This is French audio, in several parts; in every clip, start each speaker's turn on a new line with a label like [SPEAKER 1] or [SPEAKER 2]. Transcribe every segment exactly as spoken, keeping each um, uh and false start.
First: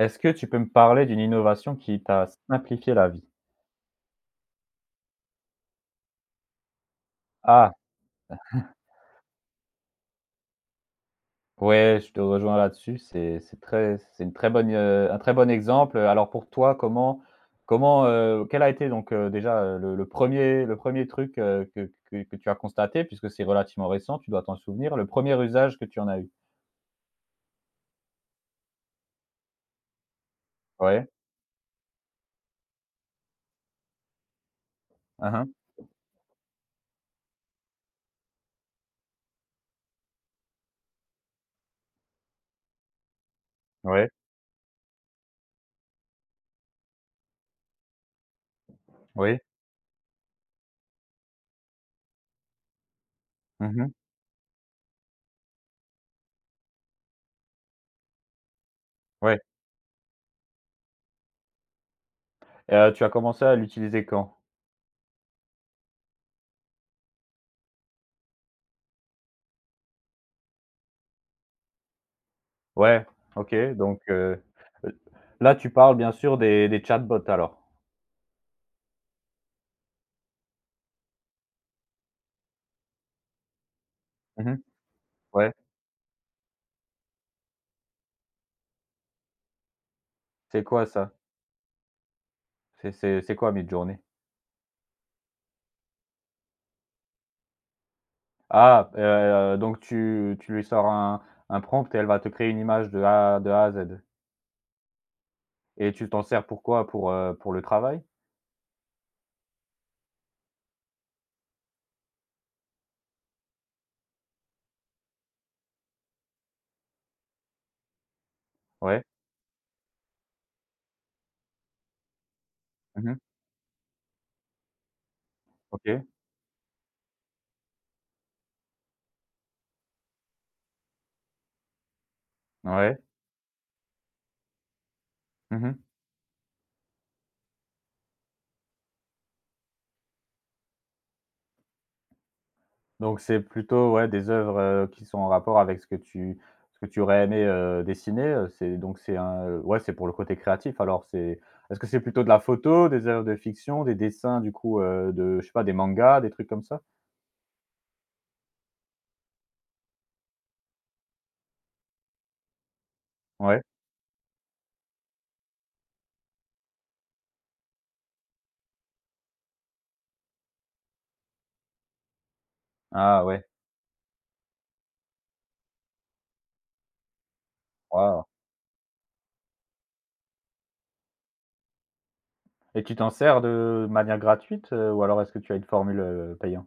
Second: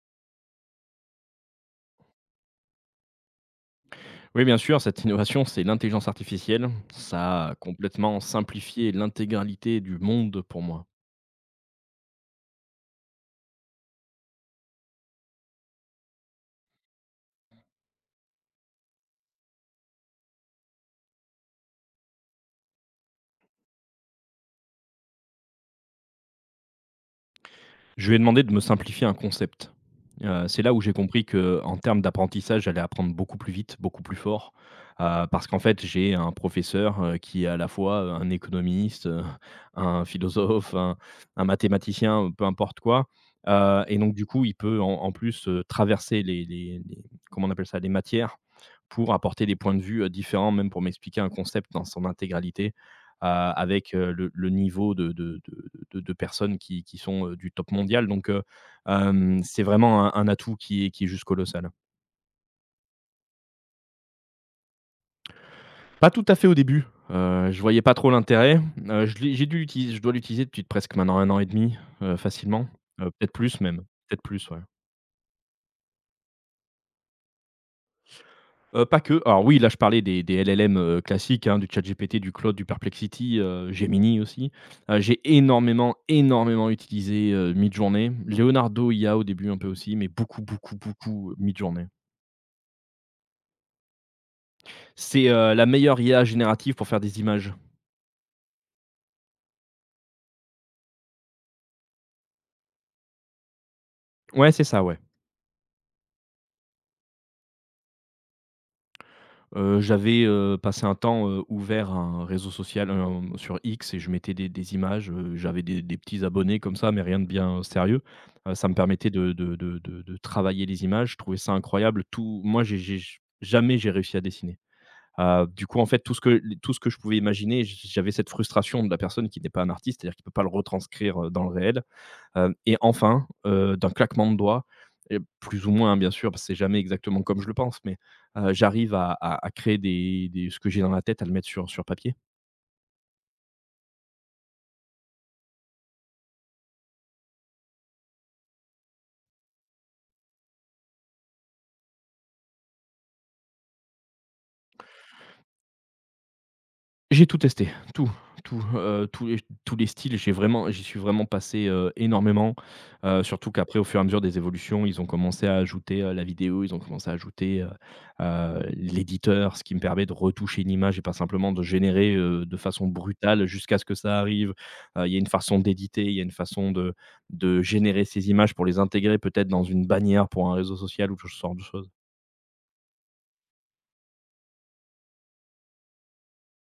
[SPEAKER 1] Est-ce que tu peux me parler d'une innovation qui t'a simplifié la vie?
[SPEAKER 2] Oui, bien sûr, cette innovation, c'est l'intelligence artificielle. Ça a
[SPEAKER 1] Ah!
[SPEAKER 2] complètement simplifié l'intégralité du monde pour moi.
[SPEAKER 1] Ouais, je te rejoins là-dessus, c'est c'est très c'est une très bonne, heu, un très bon exemple. Alors pour toi, comment comment, heu, quel a été donc, heu, déjà, heu, le le un le premier truc, heu, que que que tu as constaté? Puisque c'est relativement récent, tu dois t'en souvenir. Le premier usage que tu en as eu?
[SPEAKER 2] Je lui ai demandé de me simplifier un concept. Heu, c'est là où j'ai
[SPEAKER 1] Ouais.
[SPEAKER 2] compris que, en termes d'apprentissage, j'allais apprendre beaucoup plus vite, beaucoup plus fort, heu,
[SPEAKER 1] Hein,
[SPEAKER 2] parce
[SPEAKER 1] hein.
[SPEAKER 2] qu'en fait, j'ai un professeur, heu, qui est à la fois, euh, un économiste, heu, un philosophe, un un mathématicien, euh, peu importe quoi, heu et
[SPEAKER 1] Ouais.
[SPEAKER 2] donc du coup, il peut en en plus, heu, traverser les les les comment on appelle ça? Les matières pour
[SPEAKER 1] Oui.
[SPEAKER 2] apporter des points de vue, heu, différents, même pour m'expliquer un concept dans son intégralité a-
[SPEAKER 1] Mmh.
[SPEAKER 2] avec euh, le, le niveau de, de- de- de- de personnes qui, qui sont euh, du top mondial. Donc, euh,
[SPEAKER 1] Ouais.
[SPEAKER 2] euh, c'est vraiment un, un atout qui est, qui est juste colossal.
[SPEAKER 1] Et euh, tu as commencé à l'utiliser quand?
[SPEAKER 2] Pas tout à fait au début. Euh, je voyais pas trop l'intérêt. Euh, je, l'ai- j'ai dû l'utiliser, je dois l'utiliser depuis presque maintenant un an et demi, euh, facilement.
[SPEAKER 1] Ouais,
[SPEAKER 2] Euh, peut-être
[SPEAKER 1] OK,
[SPEAKER 2] plus même.
[SPEAKER 1] donc,
[SPEAKER 2] Peut-être
[SPEAKER 1] heu,
[SPEAKER 2] plus, ouais.
[SPEAKER 1] là tu parles bien sûr des des chatbots alors?
[SPEAKER 2] Heu, pas que. Alors oui, là, je parlais des des L L M, heu, classiques, hein, du ChatGPT, du Claude, du Perplexity, heu, Gemini aussi.
[SPEAKER 1] Mmh.
[SPEAKER 2] Heu, j'ai
[SPEAKER 1] Ouais.
[SPEAKER 2] énormément, énormément utilisé, heu, Midjourney, Leonardo I A au début un peu aussi, mais beaucoup,
[SPEAKER 1] C'est
[SPEAKER 2] beaucoup,
[SPEAKER 1] quoi ça?
[SPEAKER 2] beaucoup, heu, Midjourney.
[SPEAKER 1] C'est c'est c'est quoi Midjourney?
[SPEAKER 2] C'est, heu, la meilleure I A générative pour faire des images.
[SPEAKER 1] Ah, heu, donc tu tu lui sors un un prompt et elle va te créer une image de A de A à Z
[SPEAKER 2] Ouais, c'est ça, ouais.
[SPEAKER 1] et tu t'en sers pour quoi? Pour, heu, pour le travail?
[SPEAKER 2] Heu, j'avais, heu, passé un temps, heu, ouvert à un réseau social, hem, sur X et je mettais des des images, heu, j'avais des des petits abonnés comme ça, mais rien de bien sérieux. Heu, ça me
[SPEAKER 1] Ouais.
[SPEAKER 2] permettait de de de de de travailler les images, je trouvais ça incroyable. Tout moi, j'ai j'ai
[SPEAKER 1] Mmh.
[SPEAKER 2] jamais j'ai réussi à dessiner. Heu, du coup, en fait,
[SPEAKER 1] OK.
[SPEAKER 2] tout ce que tout ce que je pouvais imaginer, j j'avais cette frustration de la personne qui n'est pas un artiste, c'est-à-dire qui ne peut pas le retranscrire, heu, dans le réel. Hem Et
[SPEAKER 1] Ouais.
[SPEAKER 2] enfin, heu, d'un claquement de doigts et plus ou
[SPEAKER 1] Mmh.
[SPEAKER 2] moins, hein, bien sûr, parce que c'est jamais exactement comme je le pense, mais heu, j'arrive à à à créer des des ce que j'ai dans la tête, à le mettre sur sur papier.
[SPEAKER 1] Donc c'est plutôt, ouais, des œuvres, heu, qui sont en rapport avec ce que tu ce que tu aurais aimé, heu, dessiner, heu, c'est donc c'est un ouais, c'est pour le côté créatif alors c'est est-ce que c'est plutôt de la photo, des œuvres de fiction, des dessins du coup, heu, de je sais pas, des mangas, des trucs comme ça?
[SPEAKER 2] J'ai tout testé, tout, tout, heu, tous les tous les styles, j'ai vraiment j'y suis vraiment passé, heu, énormément, heu, surtout
[SPEAKER 1] Ouais.
[SPEAKER 2] qu'après, au fur et à mesure des évolutions, ils ont commencé à ajouter, heu, la vidéo, ils ont commencé à ajouter, heu heu, l'éditeur, ce qui me permet de retoucher une image et pas simplement de générer, heu, de façon
[SPEAKER 1] Ah ouais.
[SPEAKER 2] brutale jusqu'à ce que ça arrive. Heu, il y a une façon d'éditer, il y a une façon de de générer
[SPEAKER 1] Waouh!
[SPEAKER 2] ces images pour les intégrer peut-être dans une bannière pour un réseau social ou ce genre de choses.
[SPEAKER 1] Et tu t'en sers de manière gratuite, heu, ou alors est-ce que tu as une formule, heu, payant?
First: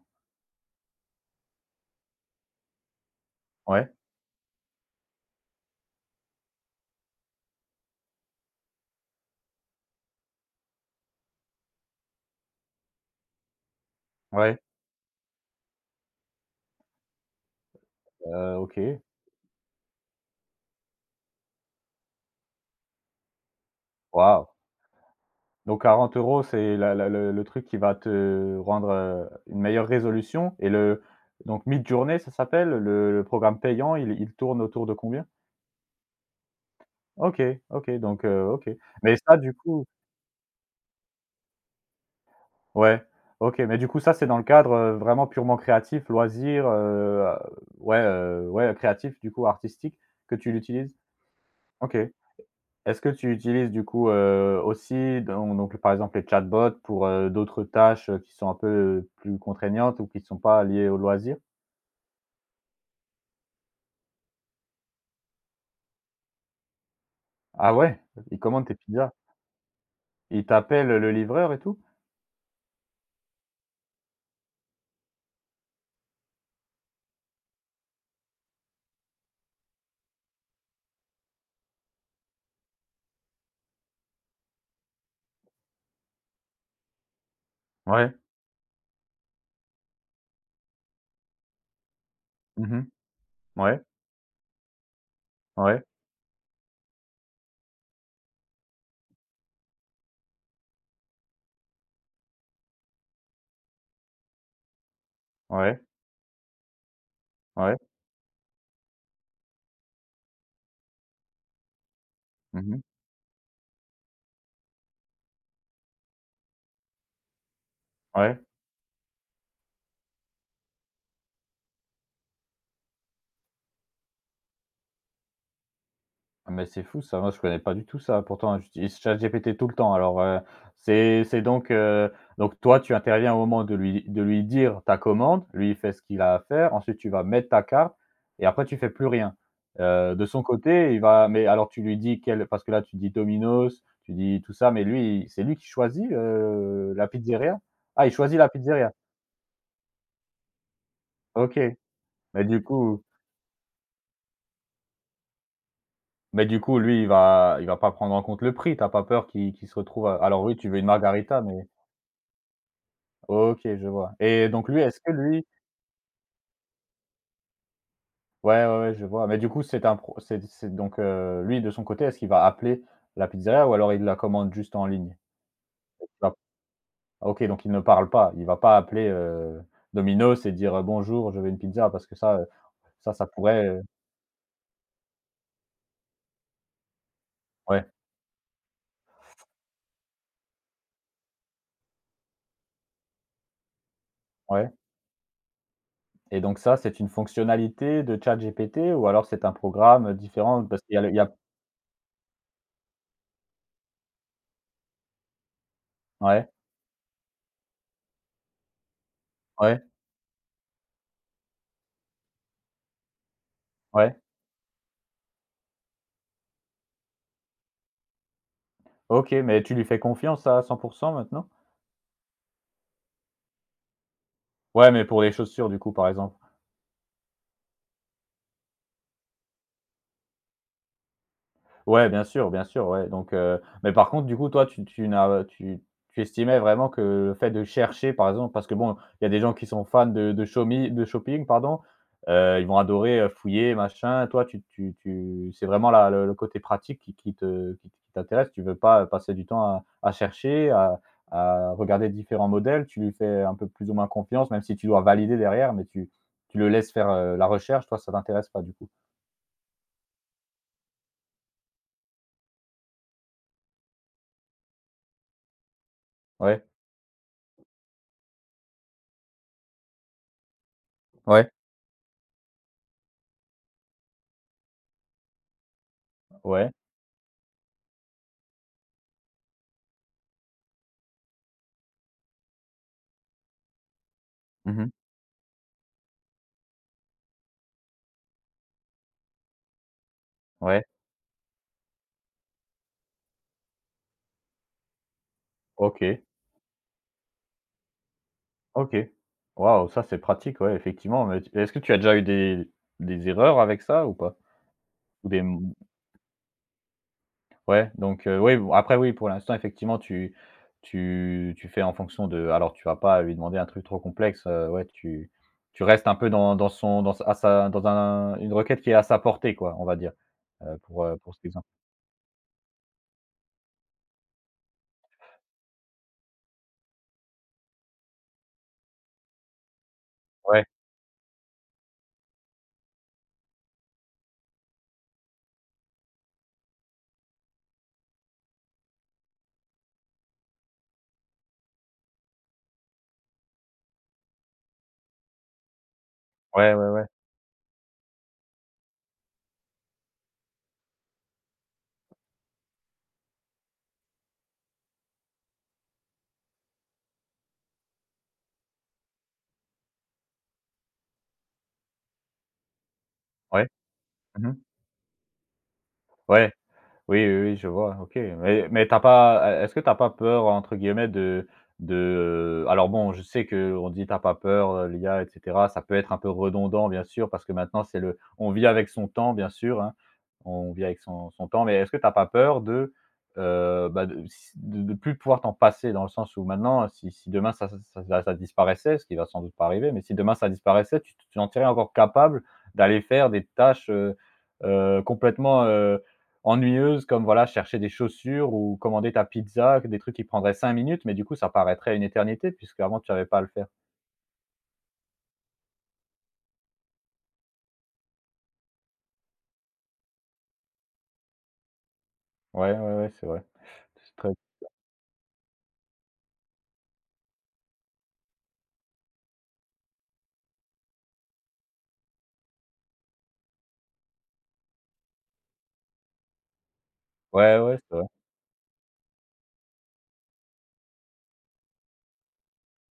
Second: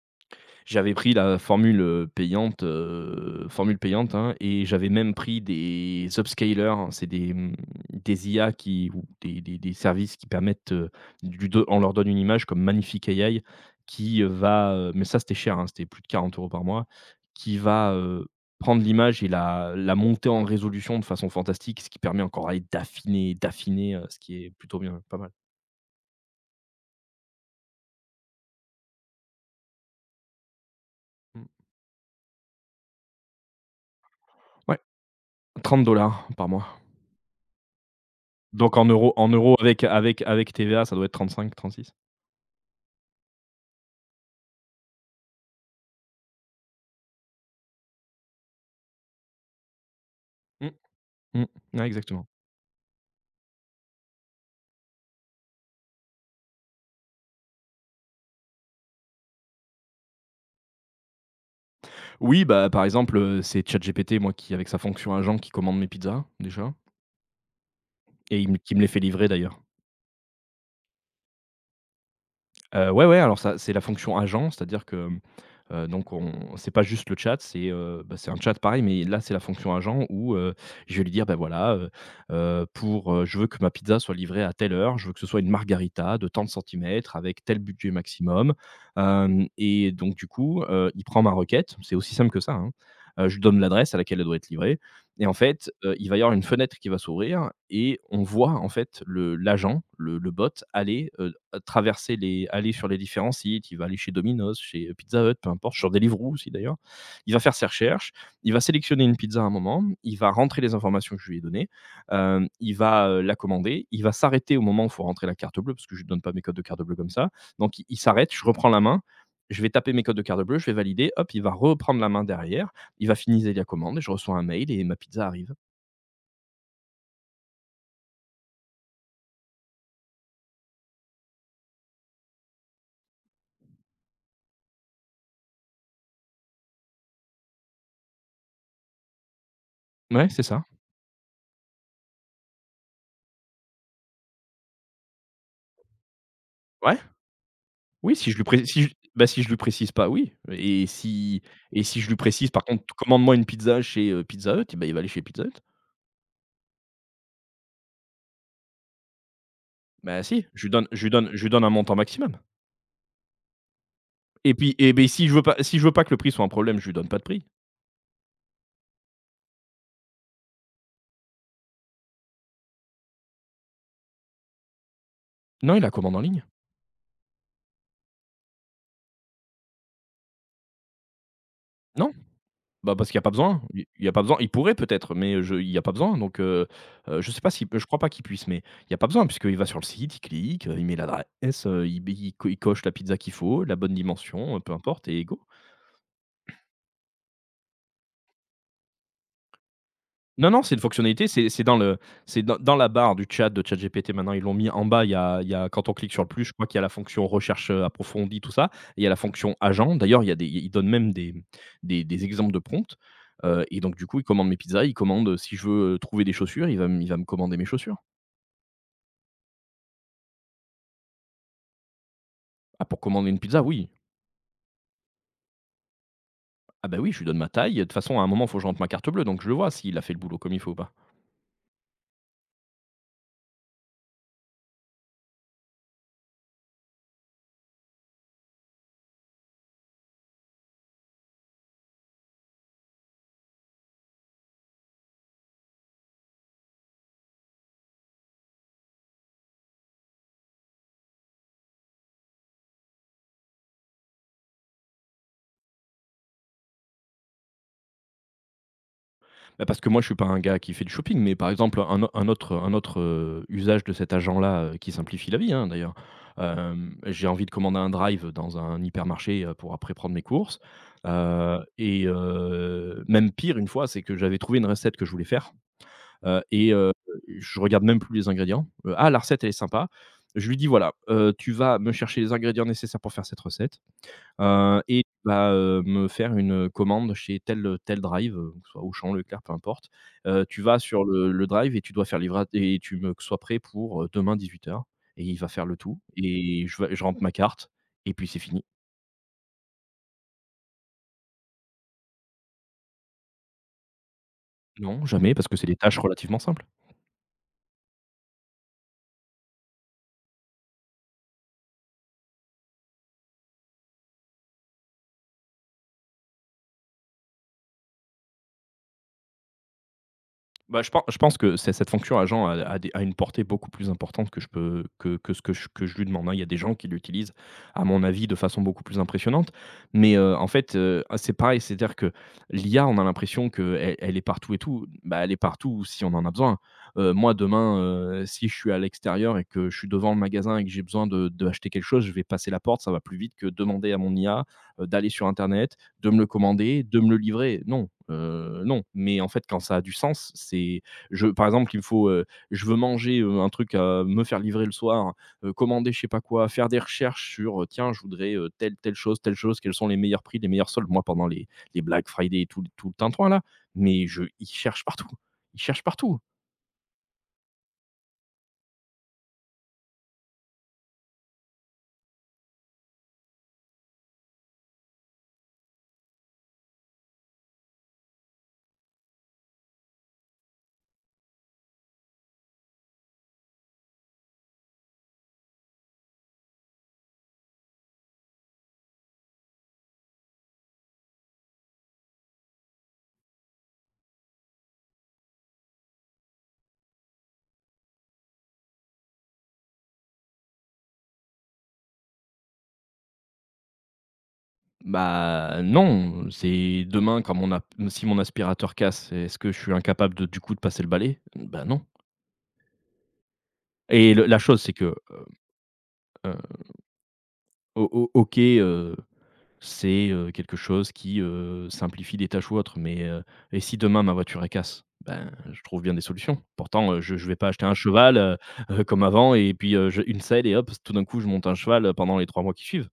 [SPEAKER 2] J'avais pris la formule, euh, payante, heu, formule
[SPEAKER 1] Ouais,
[SPEAKER 2] payante, hein, et j'avais même pris des upscalers, hein. C'est des, mmh, des I A qui ou des des des services qui permettent, heu, du de on leur donne une image comme Magnifique A I qui, euh,
[SPEAKER 1] ouais,
[SPEAKER 2] va, heu mais ça c'était cher, hein, c'était plus de quarante euros par mois, qui va, heu,
[SPEAKER 1] heu,
[SPEAKER 2] prendre
[SPEAKER 1] OK.
[SPEAKER 2] l'image et la la monter en résolution de façon fantastique, ce qui permet encore, allez, d'affiner, d'affiner, heu, ce qui
[SPEAKER 1] Waouh!
[SPEAKER 2] est plutôt bien, pas mal.
[SPEAKER 1] Donc quarante euros, c'est la la le le truc qui va te rendre, heu, une meilleure résolution et le
[SPEAKER 2] Mmh.
[SPEAKER 1] donc Midjourney ça s'appelle? Le le programme payant il il tourne
[SPEAKER 2] Ouais,
[SPEAKER 1] autour de combien?
[SPEAKER 2] trente par mois.
[SPEAKER 1] OK, OK, donc heu, OK.
[SPEAKER 2] Donc en euros
[SPEAKER 1] Mais
[SPEAKER 2] en
[SPEAKER 1] ça du
[SPEAKER 2] euros avec
[SPEAKER 1] coup
[SPEAKER 2] avec avec T V A, ça doit être trente trente-six.
[SPEAKER 1] ouais, OK, mais du coup ça c'est dans le cadre, heu, vraiment purement créatif, loisir, heu, ouais, heu, ouais créatif du coup, artistique que tu
[SPEAKER 2] Mmh,
[SPEAKER 1] l'utilises?
[SPEAKER 2] mmh, ouais,
[SPEAKER 1] OK.
[SPEAKER 2] exactement.
[SPEAKER 1] Est-ce que tu utilises du coup, heu, aussi donc donc par exemple les chatbots pour, heu, d'autres tâches, heu, qui sont un peu, heu, plus contraignantes ou qui ne sont pas liées au loisir?
[SPEAKER 2] Oui, bah, par exemple, heu, c'est ChatGPT, moi, qui avec sa fonction agent qui commande mes pizzas déjà,
[SPEAKER 1] Ah ouais? Ils
[SPEAKER 2] et il me
[SPEAKER 1] commandent
[SPEAKER 2] qui
[SPEAKER 1] tes
[SPEAKER 2] me les fait
[SPEAKER 1] pizzas?
[SPEAKER 2] livrer d'ailleurs.
[SPEAKER 1] Ils t'appellent, le livreur et tout?
[SPEAKER 2] Heu, ouais, ouais, alors ça c'est la fonction agent, c'est-à-dire que, hem, donc on c'est pas juste le chat, c'est, heu, bah, c'est un chat pareil, mais là, c'est la fonction agent où, heu, je vais lui dire: ben voilà, heu heu, pour, heu, je veux que ma pizza soit livrée à telle heure, je veux que ce soit une margarita de tant de centimètres avec tel budget
[SPEAKER 1] Ouais.
[SPEAKER 2] maximum». Hem Et donc du coup, heu, il prend ma requête, c'est aussi simple que ça,
[SPEAKER 1] Mmh
[SPEAKER 2] hein.
[SPEAKER 1] mh.
[SPEAKER 2] Heu, je lui donne
[SPEAKER 1] Ouais,
[SPEAKER 2] l'adresse à laquelle elle doit être livrée, et en fait,
[SPEAKER 1] ouais,
[SPEAKER 2] heu, il va y avoir une fenêtre qui va s'ouvrir et on voit en fait le l'agent, le le bot aller, heu, traverser les aller sur les différents sites. Il va aller chez Domino's, chez Pizza Hut, peu importe,
[SPEAKER 1] ouais,
[SPEAKER 2] sur Deliveroo aussi d'ailleurs. Il va faire ses
[SPEAKER 1] ouais.
[SPEAKER 2] recherches, il va sélectionner une pizza à un moment, il va rentrer les informations que je lui ai données, hem, il
[SPEAKER 1] Mmh.
[SPEAKER 2] va, heu, la commander, il va s'arrêter au moment où il faut rentrer la carte bleue parce que je ne donne pas mes codes de carte bleue comme ça. Donc il il s'arrête,
[SPEAKER 1] Ouais.
[SPEAKER 2] je reprends la main, je vais taper mes codes de carte bleue, je vais valider, hop, il va reprendre la main derrière, il va finaliser la commande et je reçois un mail et ma pizza arrive.
[SPEAKER 1] Ah, mais c'est fou ça, moi je connais pas du tout ça. Pourtant j'utilise ChatGPT tout le temps. Alors, heu, c'est c'est donc, heu, donc toi tu interviens au moment de lui de lui dire ta commande, lui il fait ce qu'il a à faire, ensuite tu vas mettre ta carte et après tu fais plus rien. Heu, de
[SPEAKER 2] Ouais,
[SPEAKER 1] son
[SPEAKER 2] c'est ça.
[SPEAKER 1] côté, il va mais alors tu lui dis quel parce que là tu dis Domino's, tu dis tout ça, mais lui il c'est lui qui choisit, heu,
[SPEAKER 2] Ouais,
[SPEAKER 1] la pizzeria? Ah il
[SPEAKER 2] oui, si
[SPEAKER 1] choisit
[SPEAKER 2] je lui
[SPEAKER 1] la
[SPEAKER 2] pré si je
[SPEAKER 1] pizzeria?
[SPEAKER 2] bah, si je lui précise pas, oui, et si
[SPEAKER 1] OK.
[SPEAKER 2] et si je lui
[SPEAKER 1] Mais
[SPEAKER 2] précise
[SPEAKER 1] du
[SPEAKER 2] par contre:
[SPEAKER 1] coup
[SPEAKER 2] «Commande-moi une pizza chez, heu, Pizza Hut», eh bah, il va aller chez Pizza Hut.
[SPEAKER 1] mais du coup lui il va il va pas prendre en compte le prix, t'as pas peur qu'il qu'il se retrouve, heu
[SPEAKER 2] Bah,
[SPEAKER 1] alors
[SPEAKER 2] si,
[SPEAKER 1] oui
[SPEAKER 2] je
[SPEAKER 1] tu
[SPEAKER 2] lui
[SPEAKER 1] veux une
[SPEAKER 2] donne je lui donne
[SPEAKER 1] margarita
[SPEAKER 2] je lui donne
[SPEAKER 1] mais
[SPEAKER 2] un montant maximum,
[SPEAKER 1] OK, je vois et
[SPEAKER 2] et
[SPEAKER 1] donc
[SPEAKER 2] puis,
[SPEAKER 1] lui,
[SPEAKER 2] et
[SPEAKER 1] est-ce
[SPEAKER 2] ben,
[SPEAKER 1] que
[SPEAKER 2] si je veux
[SPEAKER 1] lui
[SPEAKER 2] pas si je veux pas que le prix soit un problème, je lui donne pas de prix.
[SPEAKER 1] ouais, ouais, ouais, je vois, mais du coup, c'est un pro c'est c'est donc heu, lui, de son côté, est-ce qu'il va appeler la pizzeria ou alors il la commande juste en ligne?
[SPEAKER 2] Non, il la commande en ligne.
[SPEAKER 1] Ah OK, donc il ne parle pas, il va pas appeler, heu, Domino's et dire, heu: «Bonjour, je veux une pizza» parce
[SPEAKER 2] Non.
[SPEAKER 1] que ça, heu,
[SPEAKER 2] Bah, parce
[SPEAKER 1] ça,
[SPEAKER 2] qu'il y a
[SPEAKER 1] ça
[SPEAKER 2] pas besoin.
[SPEAKER 1] pourrait, heu
[SPEAKER 2] Il il y a pas besoin. Il pourrait peut-être, mais je il y a pas besoin donc heu heu, je sais pas, si je
[SPEAKER 1] ouais,
[SPEAKER 2] crois pas qu'il puisse, mais il y a pas besoin puisqu'il va sur le site, il clique, heu, il met l'adresse, heu, il il co il coche la pizza qu'il faut, la bonne dimension, heu,
[SPEAKER 1] ouais
[SPEAKER 2] peu importe, et go.
[SPEAKER 1] et donc ça, c'est une fonctionnalité de ChatGPT ou alors c'est un programme
[SPEAKER 2] Non,
[SPEAKER 1] différent?
[SPEAKER 2] non, c'est
[SPEAKER 1] Parce
[SPEAKER 2] une
[SPEAKER 1] qu'il y a le il y
[SPEAKER 2] fonctionnalité,
[SPEAKER 1] a
[SPEAKER 2] c'est c'est dans le c'est dans dans la barre du chat de ChatGPT maintenant, ils l'ont mis en bas, il y a il y a quand on clique sur le plus,
[SPEAKER 1] ouais,
[SPEAKER 2] je crois qu'il y a la fonction recherche, heu, approfondie, tout ça, et il y a la fonction
[SPEAKER 1] ouais,
[SPEAKER 2] agent. D'ailleurs, il y a des ils donnent même des des des exemples de prompts, heu, et donc du
[SPEAKER 1] ouais.
[SPEAKER 2] coup, il commande mes pizzas, il commande, heu, si je veux, heu, trouver des chaussures, il va me il va me commander mes chaussures.
[SPEAKER 1] OK, mais tu lui fais confiance à cent maintenant?
[SPEAKER 2] Ah, pour commander une pizza, oui.
[SPEAKER 1] Ouais, mais pour les chaussures, du coup, par exemple.
[SPEAKER 2] Ah bah oui, je lui donne ma taille, de toute façon, à un moment, il faut que je rentre ma carte bleue, donc je le vois s'il a fait le boulot comme il faut ou pas.
[SPEAKER 1] Ouais, bien sûr, bien sûr, ouais, donc heu, mais par contre, du coup, toi, tu tu n'as tu tu estimais vraiment que le fait de chercher, par exemple parce que bon, il y a des gens qui sont fans de de shomi de shopping, pardon, heu, ils vont adorer, heu, fouiller, machin. Toi, tu tu tu c'est vraiment la le le côté pratique qui qui te qui qui t'intéresse. Tu veux pas passer du temps à à chercher, à à regarder différents modèles. Tu lui fais un peu plus ou moins confiance, même si tu dois valider derrière, mais tu tu le laisses faire, heu, la recherche. Toi, ça t'intéresse pas, du coup?
[SPEAKER 2] Bah, parce que moi, je suis pas un gars qui fait du shopping, mais par exemple, un au un autre un autre, heu, usage de cet agent-là, heu, qui simplifie la vie, hein, d'ailleurs.
[SPEAKER 1] Ouais,
[SPEAKER 2] Hem, j'ai envie de commander un drive dans un hypermarché, heu, pour après prendre mes courses,
[SPEAKER 1] ouais,
[SPEAKER 2] heu et heu, même pire, une fois, c'est que j'avais trouvé une recette que je voulais faire, heu
[SPEAKER 1] ouais.
[SPEAKER 2] et heu, je regarde même plus les ingrédients. Heu, ah, la recette, elle est sympa. Je lui dis: «Voilà, heu, tu vas me chercher les ingrédients nécessaires pour faire cette recette». Heu
[SPEAKER 1] Mmh.
[SPEAKER 2] et bah, heu, me faire une commande chez tel, tel drive, heu, que ce soit Auchan, Leclerc, peu importe. Heu, tu vas
[SPEAKER 1] Ouais.
[SPEAKER 2] sur le le drive et tu dois faire livrer et tu me sois prêt pour, heu, demain dix-huit heures, et il va faire le tout
[SPEAKER 1] OK,
[SPEAKER 2] et je vais je rentre ma carte et puis c'est fini.
[SPEAKER 1] OK. Waouh, ça c'est pratique, ouais, effectivement, mais tu est-ce que tu as déjà eu des des erreurs avec ça ou pas?
[SPEAKER 2] Non,
[SPEAKER 1] Ou
[SPEAKER 2] jamais,
[SPEAKER 1] des
[SPEAKER 2] parce que c'est
[SPEAKER 1] m
[SPEAKER 2] des tâches relativement simples.
[SPEAKER 1] ouais, donc heu, oui, bon, après oui, pour l'instant, effectivement, tu tu tu fais en fonction de alors tu vas pas lui demander un truc trop complexe, heu, ouais, tu tu restes un peu dans dans son dans sa à sa dans un une requête qui est à sa portée, quoi, on va dire, heu,
[SPEAKER 2] Bah, je pen
[SPEAKER 1] pour, heu,
[SPEAKER 2] je
[SPEAKER 1] pour
[SPEAKER 2] pense
[SPEAKER 1] cet
[SPEAKER 2] que
[SPEAKER 1] exemple.
[SPEAKER 2] c'est cette fonction agent a a des a une portée beaucoup plus importante que je peux que que ce que je que je lui demande, hein. Il y a des gens qui l'utilisent, à mon avis, de façon beaucoup plus impressionnante. Mais, heu, en
[SPEAKER 1] Ouais,
[SPEAKER 2] fait, heu, c'est pareil, c'est-à-dire que l'I A, on a l'impression qu'elle elle est partout et tout. Bah, elle est partout si on en a besoin. Heu, moi, demain, heu, si je suis à l'extérieur et que je suis devant le magasin et que j'ai besoin d'acheter de de acheter quelque chose, je vais passer la porte, ça va plus vite que demander à mon I A, heu, d'aller sur internet, de me le
[SPEAKER 1] ouais,
[SPEAKER 2] commander,
[SPEAKER 1] ouais,
[SPEAKER 2] de
[SPEAKER 1] ouais.
[SPEAKER 2] me le livrer. Non, heu, non, mais en fait, quand ça a du sens, c'est je par exemple, il me faut, heu, je veux manger, heu, un truc, heu, me faire livrer le soir, heu, commander je sais pas quoi, faire des recherches sur, heu, tiens, je voudrais, heu, telle telle chose, telle chose, quels sont les meilleurs prix, les meilleurs soldes, moi pendant les les Black Friday et tout tout le tintouin là,
[SPEAKER 1] Ouais.
[SPEAKER 2] mais je ils
[SPEAKER 1] Mmh.
[SPEAKER 2] cherchent partout, ils cherchent partout.
[SPEAKER 1] Ouais. Oui, oui, oui, je vois, OK. Mais mais t'as pas e est-ce que t'as pas peur, entre guillemets, de de alors bon, je sais que on dit: t'as pas peur, heu, l'I A» et cetera. Ça peut être un peu redondant, bien sûr, parce que maintenant c'est le on vit avec son temps, bien sûr, hein. On vit avec son son temps, mais est-ce que t'as pas peur de, heu, bah, de s de de plus pouvoir t'en passer? Dans le sens où maintenant, si si demain ça ça ça ça ça disparaissait, ce qui va sans doute pas arriver, mais si demain ça disparaissait, tu tu t'en sentirais encore capable d'aller faire des tâches, heu heu, complètement, euh, ennuyeuse comme voilà, chercher des chaussures ou commander ta pizza, des trucs qui prendraient cinq minutes, mais du coup, ça paraîtrait une éternité puisqu'avant tu avais pas à le faire.
[SPEAKER 2] Bah, non, c'est demain quand mon ap si mon aspirateur casse, est-ce que je suis incapable de du coup de passer le balai? Bah, non,
[SPEAKER 1] Ouais, ouais, ouais, c'est vrai.
[SPEAKER 2] et
[SPEAKER 1] C'est
[SPEAKER 2] le
[SPEAKER 1] très
[SPEAKER 2] la chose c'est que O o OK, heu, c'est, heu, quelque chose qui, heu, simplifie des tâches ou autre, mais, heu, et si demain ma voiture elle casse? Ben, je trouve bien des solutions. Pourtant, heu, je je vais pas
[SPEAKER 1] ouais,
[SPEAKER 2] acheter un
[SPEAKER 1] ouais, c'est vrai.
[SPEAKER 2] cheval, heu heu, comme avant et puis, heu, je une selle et hop, tout d'un coup je monte un cheval pendant les trois mois qui suivent.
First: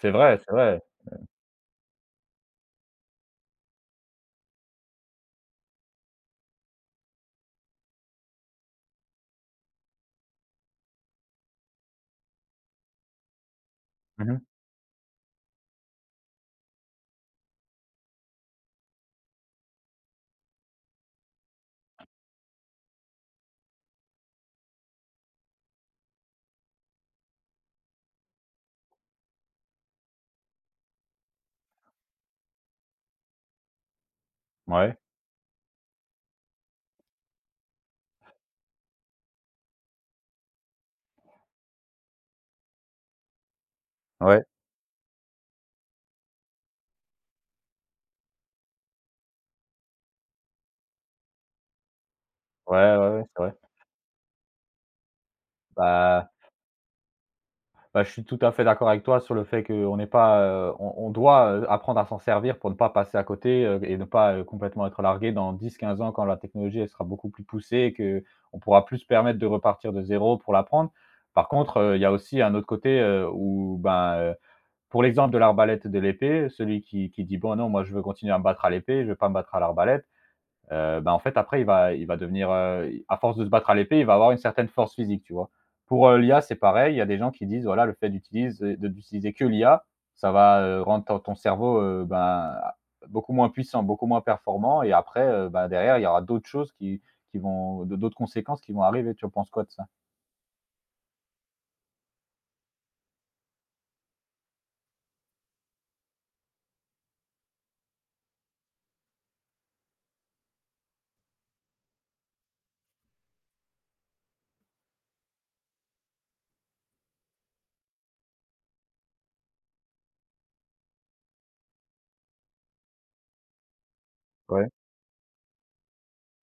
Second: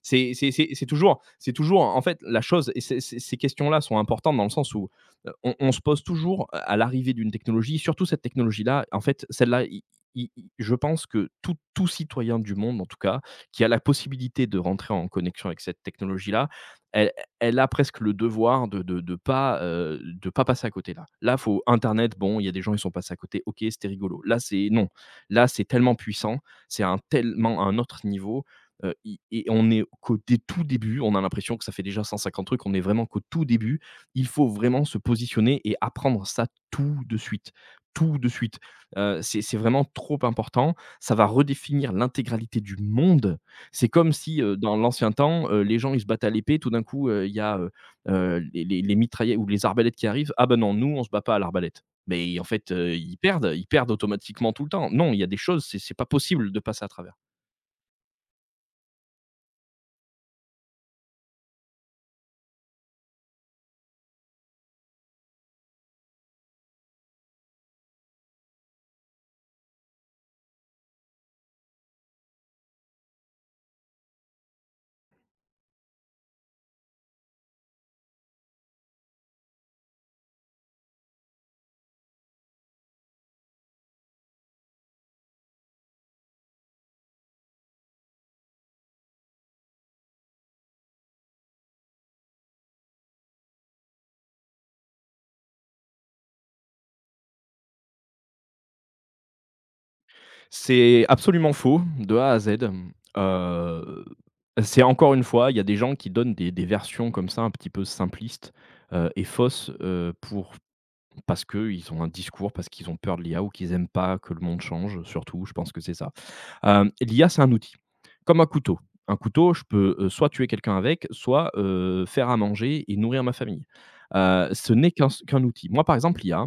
[SPEAKER 1] C'est
[SPEAKER 2] c'est
[SPEAKER 1] vrai,
[SPEAKER 2] c'est-
[SPEAKER 1] c'est
[SPEAKER 2] c'est-
[SPEAKER 1] vrai.
[SPEAKER 2] c'est toujours, c'est toujours, en fait, la chose, et c est, ces questions-là sont importantes dans le sens où euh, on, on se pose toujours à l'arrivée d'une technologie, surtout cette technologie-là, en fait, celle-là, i- i- i- je pense que tout, tout citoyen du monde, en tout cas, qui a la
[SPEAKER 1] Mmh
[SPEAKER 2] possibilité
[SPEAKER 1] mh.
[SPEAKER 2] de rentrer en connexion avec cette technologie-là, elle, elle a presque le devoir de de, de pas, euh, de pas passer à côté là. Là, faut Internet, bon, il y a des gens qui sont passés à côté, ok, c'était rigolo. Là, c'est non. Là, c'est tellement puissant, c'est un tellement un autre niveau. Heu, i Et on est qu'au dé tout début, on a l'impression que ça fait déjà cent cinquante trucs, on est vraiment qu'au tout début. Il faut vraiment
[SPEAKER 1] Ouais,
[SPEAKER 2] se positionner et apprendre ça tout de suite, tout de suite. Heu, c'est c'est vraiment trop important. Ça va redéfinir l'intégralité du monde. C'est comme si,
[SPEAKER 1] ouais,
[SPEAKER 2] heu, dans l'ancien temps, heu, les gens, ils se battaient à l'épée, tout d'un coup, heu, il y a, heu heu, les les les mitraillettes ou les arbalètes qui arrivent. «Ah ben non, nous, on se bat pas à l'arbalète». Mais en fait,
[SPEAKER 1] ouais,
[SPEAKER 2] heu,
[SPEAKER 1] ouais,
[SPEAKER 2] ils
[SPEAKER 1] ouais, c'est vrai.
[SPEAKER 2] perdent ils perdent automatiquement tout le temps. Non, il y a des choses, c'est c'est pas
[SPEAKER 1] Bah
[SPEAKER 2] possible de passer à travers.
[SPEAKER 1] bah, je suis tout à fait d'accord avec toi sur le fait qu'on n'est pas, heu, on on doit, heu, apprendre à s'en servir pour ne pas passer à côté, heu, et ne pas, heu, complètement être largué dans dix quinze ans quand la technologie, elle sera beaucoup plus poussée et que on pourra plus se permettre de repartir de zéro pour l'apprendre. Par contre, heu, il y a aussi un autre côté, heu, où ben, heu, pour l'exemple de l'arbalète et de l'épée, celui qui qui dit: «Bon non, moi je veux continuer à me battre à l'épée, je ne veux pas me battre à l'arbalète». Heu, bah, en fait, après, il va il va devenir, heu, à force de se battre à l'épée, il va avoir une certaine force physique, tu vois? Pour, heu, l'I A, c'est pareil. Il y a des gens qui disent: «Voilà, le fait d'utiliser de d'utiliser que l'I A, ça va, heu, rendre ton ton cerveau, heu, bah, beaucoup moins puissant, beaucoup moins performant» et après, heu, bah, derrière, il y aura d'autres choses qui qui vont d'autres conséquences qui vont arriver. Tu en penses quoi de ça?
[SPEAKER 2] C'est absolument faux, de A à Z. Heu, c'est Encore une fois, il y a des gens qui donnent des des versions comme ça un petit peu simplistes, heu et fausses, heu, pour parce qu'ils ont un discours, parce qu'ils ont peur de l'I A ou qu'ils aiment pas que le monde change, surtout, je pense que c'est ça. Hem, L'I A, c'est un outil, comme un couteau. Un couteau, je peux, heu, soit tuer quelqu'un avec, soit, heu, faire à manger et nourrir ma famille. Heu,
[SPEAKER 1] Ouais.
[SPEAKER 2] ce n'est qu'un qu'un outil. Moi, par exemple, l'I A.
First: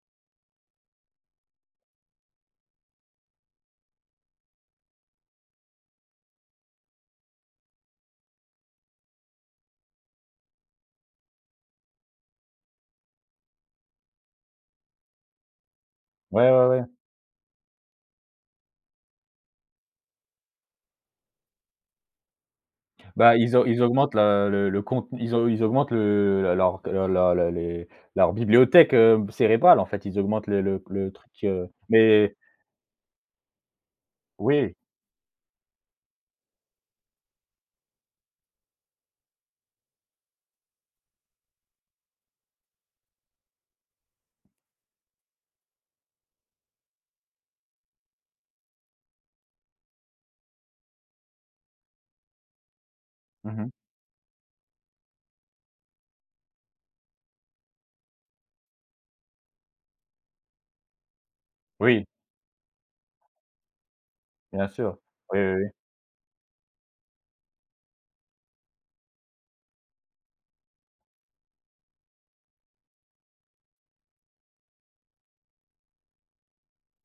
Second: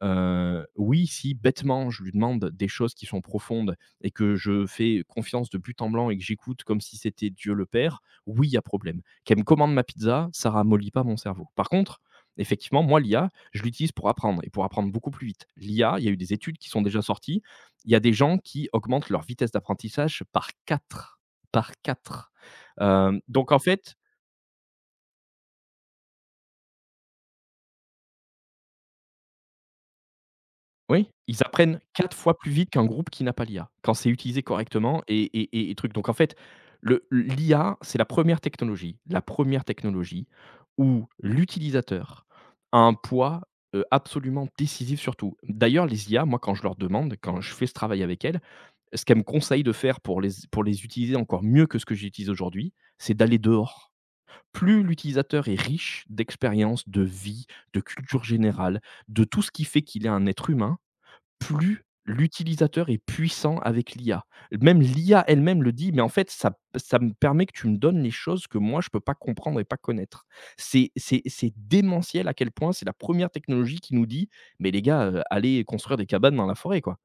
[SPEAKER 2] Heu, oui, si bêtement je lui demande des choses qui sont profondes et que je fais confiance de but en blanc et que j'écoute comme si c'était Dieu le père, oui, il y a problème. Qu'elle me commande ma pizza, ça ramollit pas mon cerveau. Par contre, effectivement, moi l'I A, je l'utilise pour apprendre et pour apprendre beaucoup plus vite. L'I A, il y a eu des
[SPEAKER 1] Ouais,
[SPEAKER 2] études
[SPEAKER 1] ouais,
[SPEAKER 2] qui
[SPEAKER 1] ouais.
[SPEAKER 2] sont déjà sorties. Il y a des gens qui augmentent leur vitesse d'apprentissage par quatre, par quatre. Hem,
[SPEAKER 1] Bah,
[SPEAKER 2] donc
[SPEAKER 1] ils
[SPEAKER 2] en
[SPEAKER 1] au ils
[SPEAKER 2] fait,
[SPEAKER 1] augmentent la le le contenu ils au ils augmentent le la leur leur la les leur bibliothèque, heu, cérébrale, en fait. Ils augmentent le le
[SPEAKER 2] Oui,
[SPEAKER 1] le truc,
[SPEAKER 2] ils
[SPEAKER 1] heu
[SPEAKER 2] apprennent quatre
[SPEAKER 1] mais
[SPEAKER 2] fois plus vite qu'un groupe qui n'a pas l'I A, quand c'est utilisé
[SPEAKER 1] oui.
[SPEAKER 2] correctement et et et et truc. Donc en fait, le l'I A, c'est la première technologie, la première technologie où l'utilisateur a un poids, heu, absolument décisif sur tout. D'ailleurs, les I A, moi, quand je leur demande, quand je fais ce travail avec elles, ce qu'elles me conseillent de faire pour les pour les utiliser encore mieux que ce que j'utilise aujourd'hui, c'est d'aller
[SPEAKER 1] Mmh.
[SPEAKER 2] dehors. Plus l'utilisateur est riche d'expériences, de vie, de culture générale, de tout ce qui fait qu'il est un être humain, plus
[SPEAKER 1] Oui,
[SPEAKER 2] l'utilisateur est puissant avec l'I A.
[SPEAKER 1] bien
[SPEAKER 2] Même
[SPEAKER 1] sûr.
[SPEAKER 2] l'I A
[SPEAKER 1] Oui, oui,
[SPEAKER 2] elle-même
[SPEAKER 1] oui.
[SPEAKER 2] le dit, mais en fait, ça ça me permet que tu me donnes les choses que moi je ne peux pas comprendre et pas connaître. C'est c'est c'est démentiel à quel point c'est la première technologie qui nous dit: «Mais les gars, heu, allez construire des cabanes dans la forêt, quoi».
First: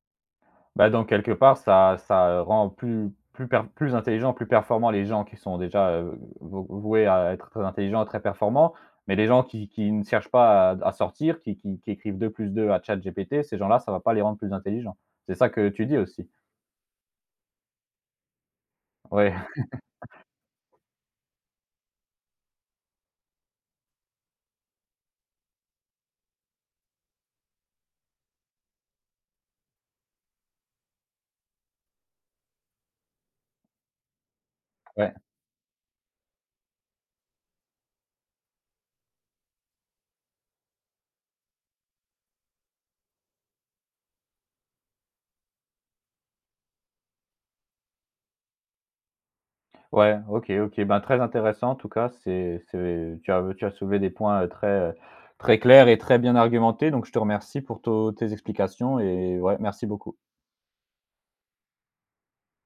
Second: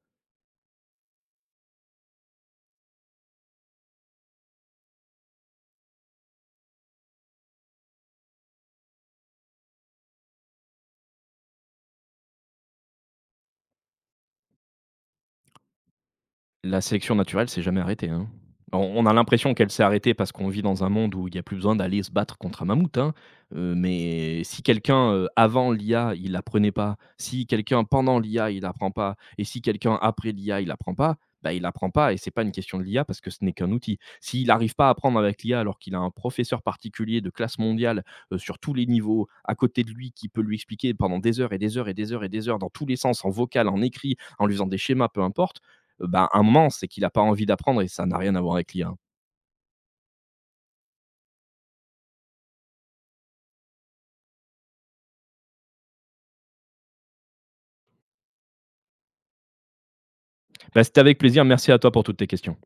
[SPEAKER 1] Bah, donc quelque part, ça ça rend plus plus per plus intelligent, plus performant les gens qui sont déjà, heu, vou voués à être très intelligents, très performants. Mais les gens qui qui ne cherchent pas à à sortir, qui qui qui écrivent deux plus deux à ChatGPT, ces gens-là, ça va pas les rendre plus intelligents. C'est ça que tu dis aussi?
[SPEAKER 2] La sélection naturelle s'est jamais arrêtée, hein. On on a
[SPEAKER 1] Ouais,
[SPEAKER 2] l'impression qu'elle s'est arrêtée parce qu'on vit dans un monde où il n'y a plus besoin d'aller se battre contre un mammouth, hein, heu, mais si quelqu'un, heu, avant l'I A, il apprenait pas, si quelqu'un pendant l'I A, il apprend pas et si quelqu'un après l'I A, il apprend pas, bah, il apprend pas et c'est pas une question de l'I A parce que ce n'est qu'un outil. S'il n'arrive pas à
[SPEAKER 1] ouais,
[SPEAKER 2] apprendre avec l'I A alors qu'il a un professeur particulier de classe mondiale, heu, sur tous les niveaux, à côté de lui, qui peut lui expliquer pendant des heures et des heures et des heures et des heures dans tous les sens, en vocal, en écrit, en lui faisant des schémas, peu importe. Heu, bah, un moment, c'est qu'il a pas envie d'apprendre et ça n'a rien à voir avec l'I A.
[SPEAKER 1] ouais, OK, OK. Ben, très intéressant en tout cas, c'est c'est tu as tu as soulevé des points, heu, très, heu, très clairs et très bien argumentés. Donc je te remercie pour to tes explications et ouais, merci beaucoup.
[SPEAKER 2] Bah, c'était avec plaisir. Merci à toi pour toutes tes questions.